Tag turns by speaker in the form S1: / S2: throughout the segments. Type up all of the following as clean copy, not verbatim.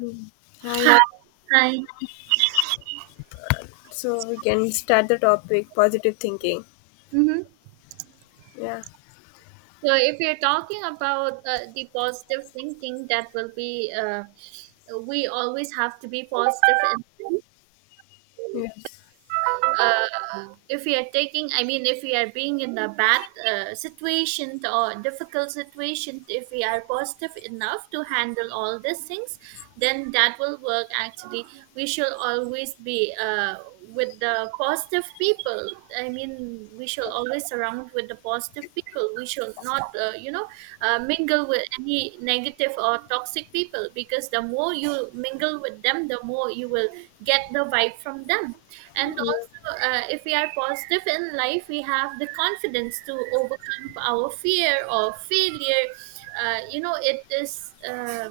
S1: Mm. Hi.
S2: Hi. Hi.
S1: So we can start the topic positive thinking.
S2: Mm-hmm.
S1: Yeah.
S2: So, if you're talking about the positive thinking, that will be we always have to be positive, and
S1: Yes.
S2: uh, if we are taking, I mean, if we are being in a bad situation or difficult situation, if we are positive enough to handle all these things, then that will work actually. We should always be with the positive people. I mean, we should always surround with the positive people. We should not mingle with any negative or toxic people, because the more you mingle with them, the more you will get the vibe from them. And also, if we are positive in life, we have the confidence to overcome our fear or failure. You know, it is.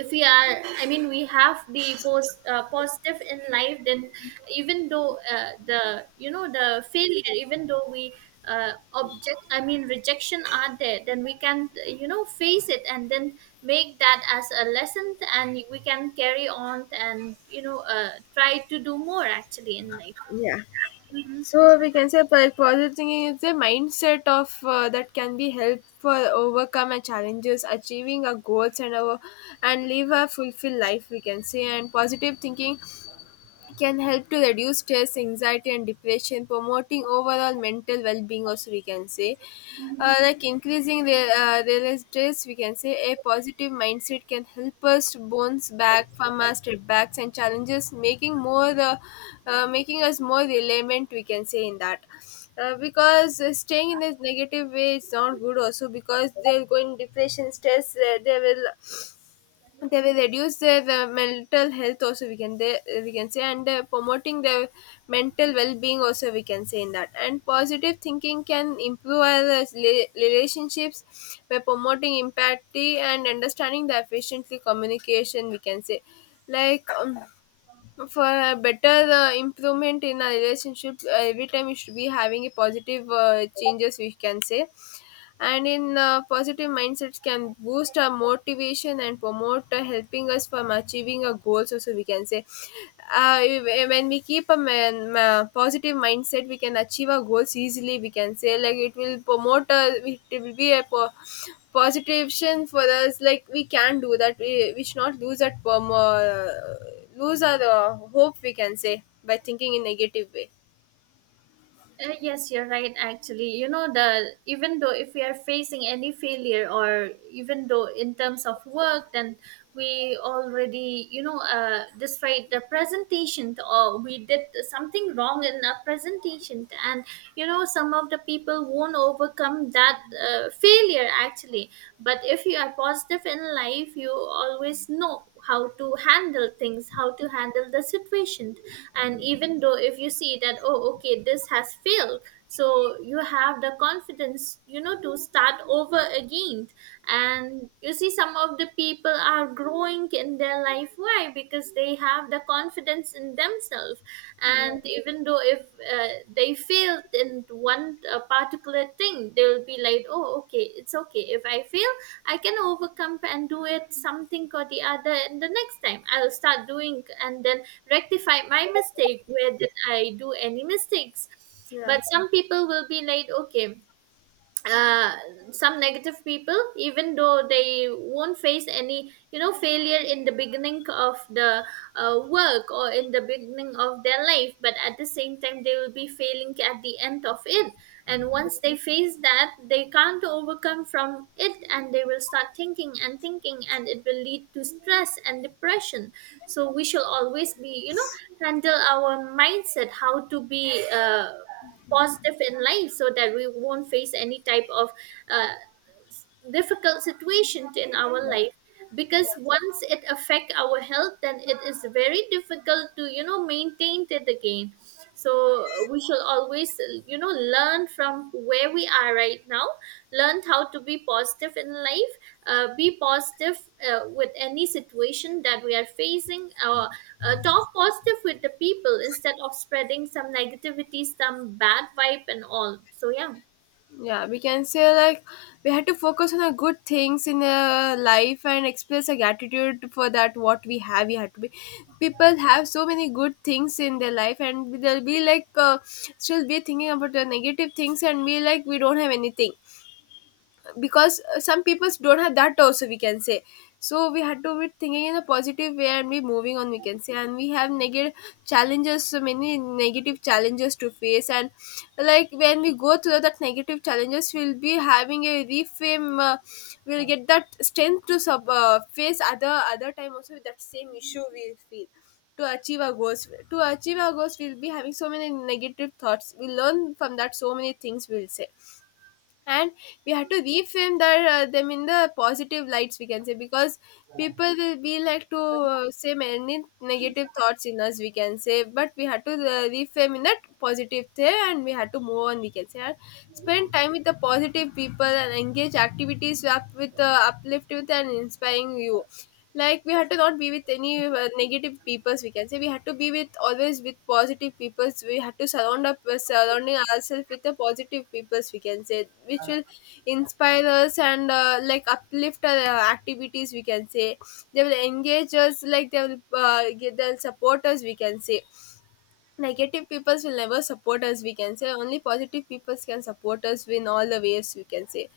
S2: If we are, I mean, we have the positive in life, then even though the, you know, the failure, even though we I mean, rejection are there, then we can, you know, face it and then make that as a lesson, and we can carry on and, you know, try to do more actually in life.
S1: Yeah. So we can say positive thinking is a mindset of that can be helpful overcome our challenges, achieving our goals, and our and live a fulfilled life, we can say. And positive thinking can help to reduce stress, anxiety, and depression, promoting overall mental well-being. Also, we can say, like increasing the stress, we can say a positive mindset can help us to bounce back from our setbacks and challenges, making more making us more relevant, we can say in that. Because staying in this negative way is not good also because they'll go in depression stress, they will reduce their mental health also we can say, and promoting their mental well-being also we can say in that. And positive thinking can improve our relationships by promoting empathy and understanding the efficiently communication, we can say, like for a better improvement in our relationship, every time we should be having a positive changes, we can say. And in positive mindsets can boost our motivation and promote, helping us from achieving our goals also, we can say. When we keep a positive mindset, we can achieve our goals easily, we can say. Like it will promote, it will be a positivation for us, like we can do that. We we should not lose our hope, we can say, by thinking in negative way.
S2: Yes, you're right. Actually, you know, the even though if we are facing any failure, or even though in terms of work, then we already, you know, despite the presentation, or we did something wrong in a presentation, and you know some of the people won't overcome that failure actually. But if you are positive in life, you always know how to handle things, how to handle the situation. And even though if you see that, oh okay, this has failed, so you have the confidence, you know, to start over again. And you see some of the people are growing in their life. Why? Because they have the confidence in themselves. And even though if they failed in one particular thing, they'll be like, oh okay, it's okay if I fail, I can overcome and do it something or the other, and the next time I'll start doing and then rectify my mistake. Where did I do any mistakes?
S1: Yeah.
S2: But some people will be like, okay, uh, some negative people, even though they won't face any, you know, failure in the beginning of the work, or in the beginning of their life, but at the same time they will be failing at the end of it. And once they face that, they can't overcome from it, and they will start thinking and thinking, and it will lead to stress and depression. So we shall always, be you know, handle our mindset, how to be positive in life, so that we won't face any type of uh, difficult situation in our life, because
S1: Yeah.
S2: once it affect our health, then it is very difficult to, you know, maintain it again. So we shall always, you know, learn from where we are right now, learn how to be positive in life. Be positive with any situation that we are facing, or talk positive with the people instead of spreading some negativity, some bad vibe and all. So yeah.
S1: Yeah, we can say, like we had to focus on the good things in life and express a gratitude for that what we have. We had to be, people have so many good things in their life and they'll be like, still be thinking about the negative things and be like we don't have anything, because some people don't have that also, we can say. So we had to be thinking in a positive way and be moving on, we can say. And we have negative challenges so many negative challenges to face, and like when we go through that negative challenges we'll be having a reframe. We'll get that strength to face other time also with that same issue we feel. To achieve our goals, to achieve our goals we'll be having so many negative thoughts, we learn from that so many things, we'll say. And we have to reframe them in the positive lights, we can say, because people will be like to say many negative thoughts in us, we can say, but we have to reframe in that positive thing and we have to move on, we can say. And spend time with the positive people and engage activities up with, uplift with and inspiring you. Like we had to not be with any negative peoples, we can say. We had to be with always with positive peoples, we had to surrounding ourselves with the positive peoples, we can say, which will inspire us and like uplift our activities, we can say. They will engage us, like they will get they'll support us, we can say. Negative peoples will never support us, we can say, only positive peoples can support us in all the ways, we can say.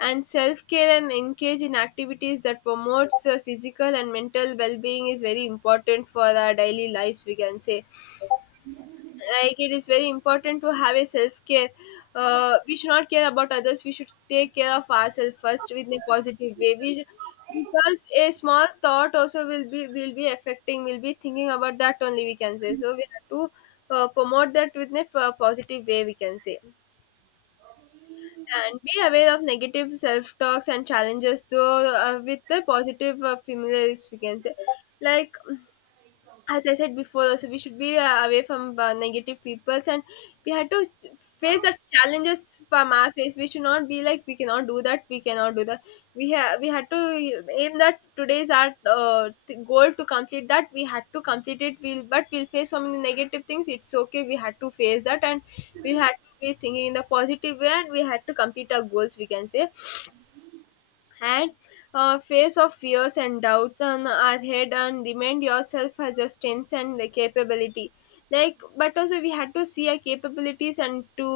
S1: And self-care and engage in activities that promotes physical and mental well-being is very important for our daily lives, we can say. Like it is very important to have a self-care. We should not care about others, we should take care of ourselves first with a positive way. Because a small thought also will be affecting, we will be thinking about that only, we can say. So we have to promote that with a positive way, we can say. And be aware of negative self talks and challenges though, with the positive familiars, we can say. Like as I said before, also we should be away from negative peoples, and we had to face the challenges from our face. We should not be like we cannot do that, we cannot do that. We had to aim that today is our goal to complete that. We had to complete it. We'll but we'll face so many negative things. It's okay, we had to face that, and we had to be thinking in the positive way, and we had to complete our goals, we can say. And face of fears and doubts on our head and remind yourself as your strengths and the capability. Like but also we had to see our capabilities and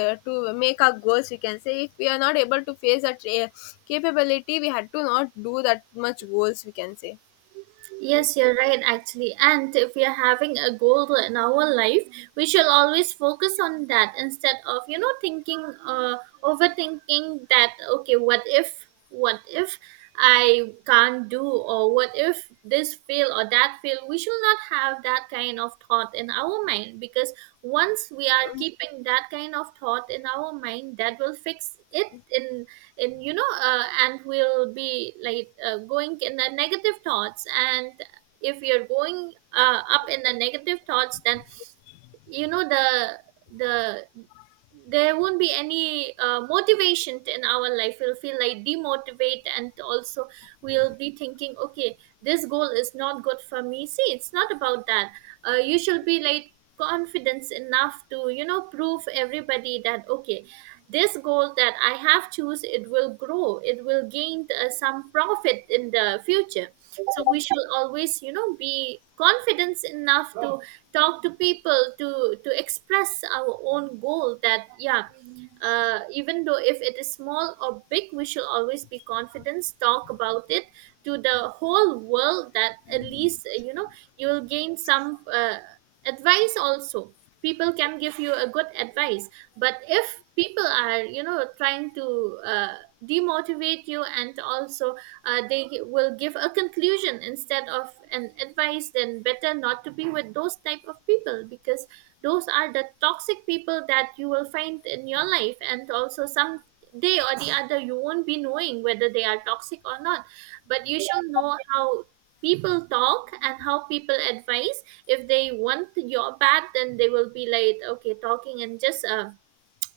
S1: to make our goals, we can say. If we are not able to face that capability, we had to not do that much goals, we can say.
S2: Yes,
S1: Yes.
S2: you're right, actually. And if we are having a goal in our life, we should always focus on that instead of, you know, thinking, overthinking that, okay, what if I can't do, or what if this fail or that fail? We should not have that kind of thought in our mind, because once we are keeping that kind of thought in our mind, that will fix it in. And you know, and we'll be like, going in the negative thoughts. And if you're going up in the negative thoughts, then you know, the there won't be any motivation in our life, we'll feel like demotivate. And also we'll be thinking, okay, this goal is not good for me. See, it's not about that. You should be like confidence enough to, you know, prove everybody that, okay, this goal that I have choose, it will grow, it will gain some profit in the future. So we should always, you know, be confident enough to talk to people, to express our own goal. That, yeah, even though if it is small or big, we should always be confident, talk about it to the whole world, that at least you know, you will gain some advice also. People can give you a good advice. But if people are, you know, trying to demotivate you, and also they will give a conclusion instead of an advice, then better not to be with those type of people, because those are the toxic people that you will find in your life. And also some day or the other, you won't be knowing whether they are toxic or not. But you shall know how people talk and how people advise. If they want your bad, then they will be like, okay, talking in just a,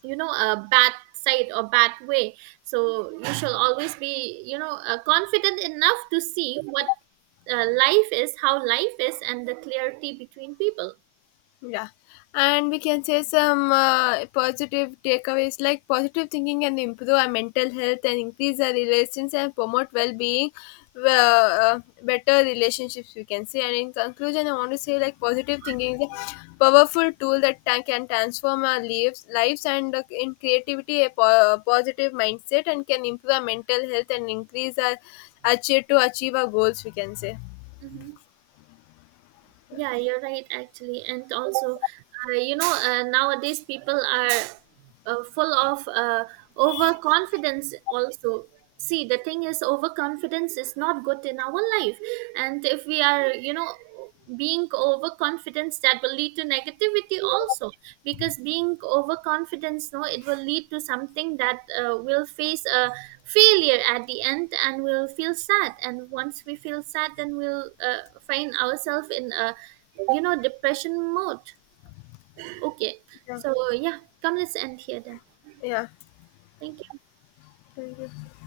S2: you know, a bad side or bad way. So you shall always be, you know, confident enough to see what life is, how life is, and the clarity between people.
S1: Yeah, and we can say some positive takeaways like positive thinking can improve our mental health and increase our relations and promote well-being, better relationships, we can say. And in conclusion, I want to say, like positive thinking is a powerful tool that can transform our lives and in creativity a a positive mindset, and can improve our mental health and increase our achieve our goals, we can say.
S2: Hmm. Yeah, you're right, actually. And also nowadays people are full of overconfidence also. See, the thing is, overconfidence is not good in our life. And if we are, you know, being overconfident, that will lead to negativity also. Because being overconfidence, no, it will lead to something that will face a failure at the end, and we'll feel sad. And once we feel sad, then we'll find ourselves in a, you know, depression mode. Okay.
S1: Yeah.
S2: So yeah, come, let's end here then.
S1: Yeah.
S2: Thank you.
S1: Thank you.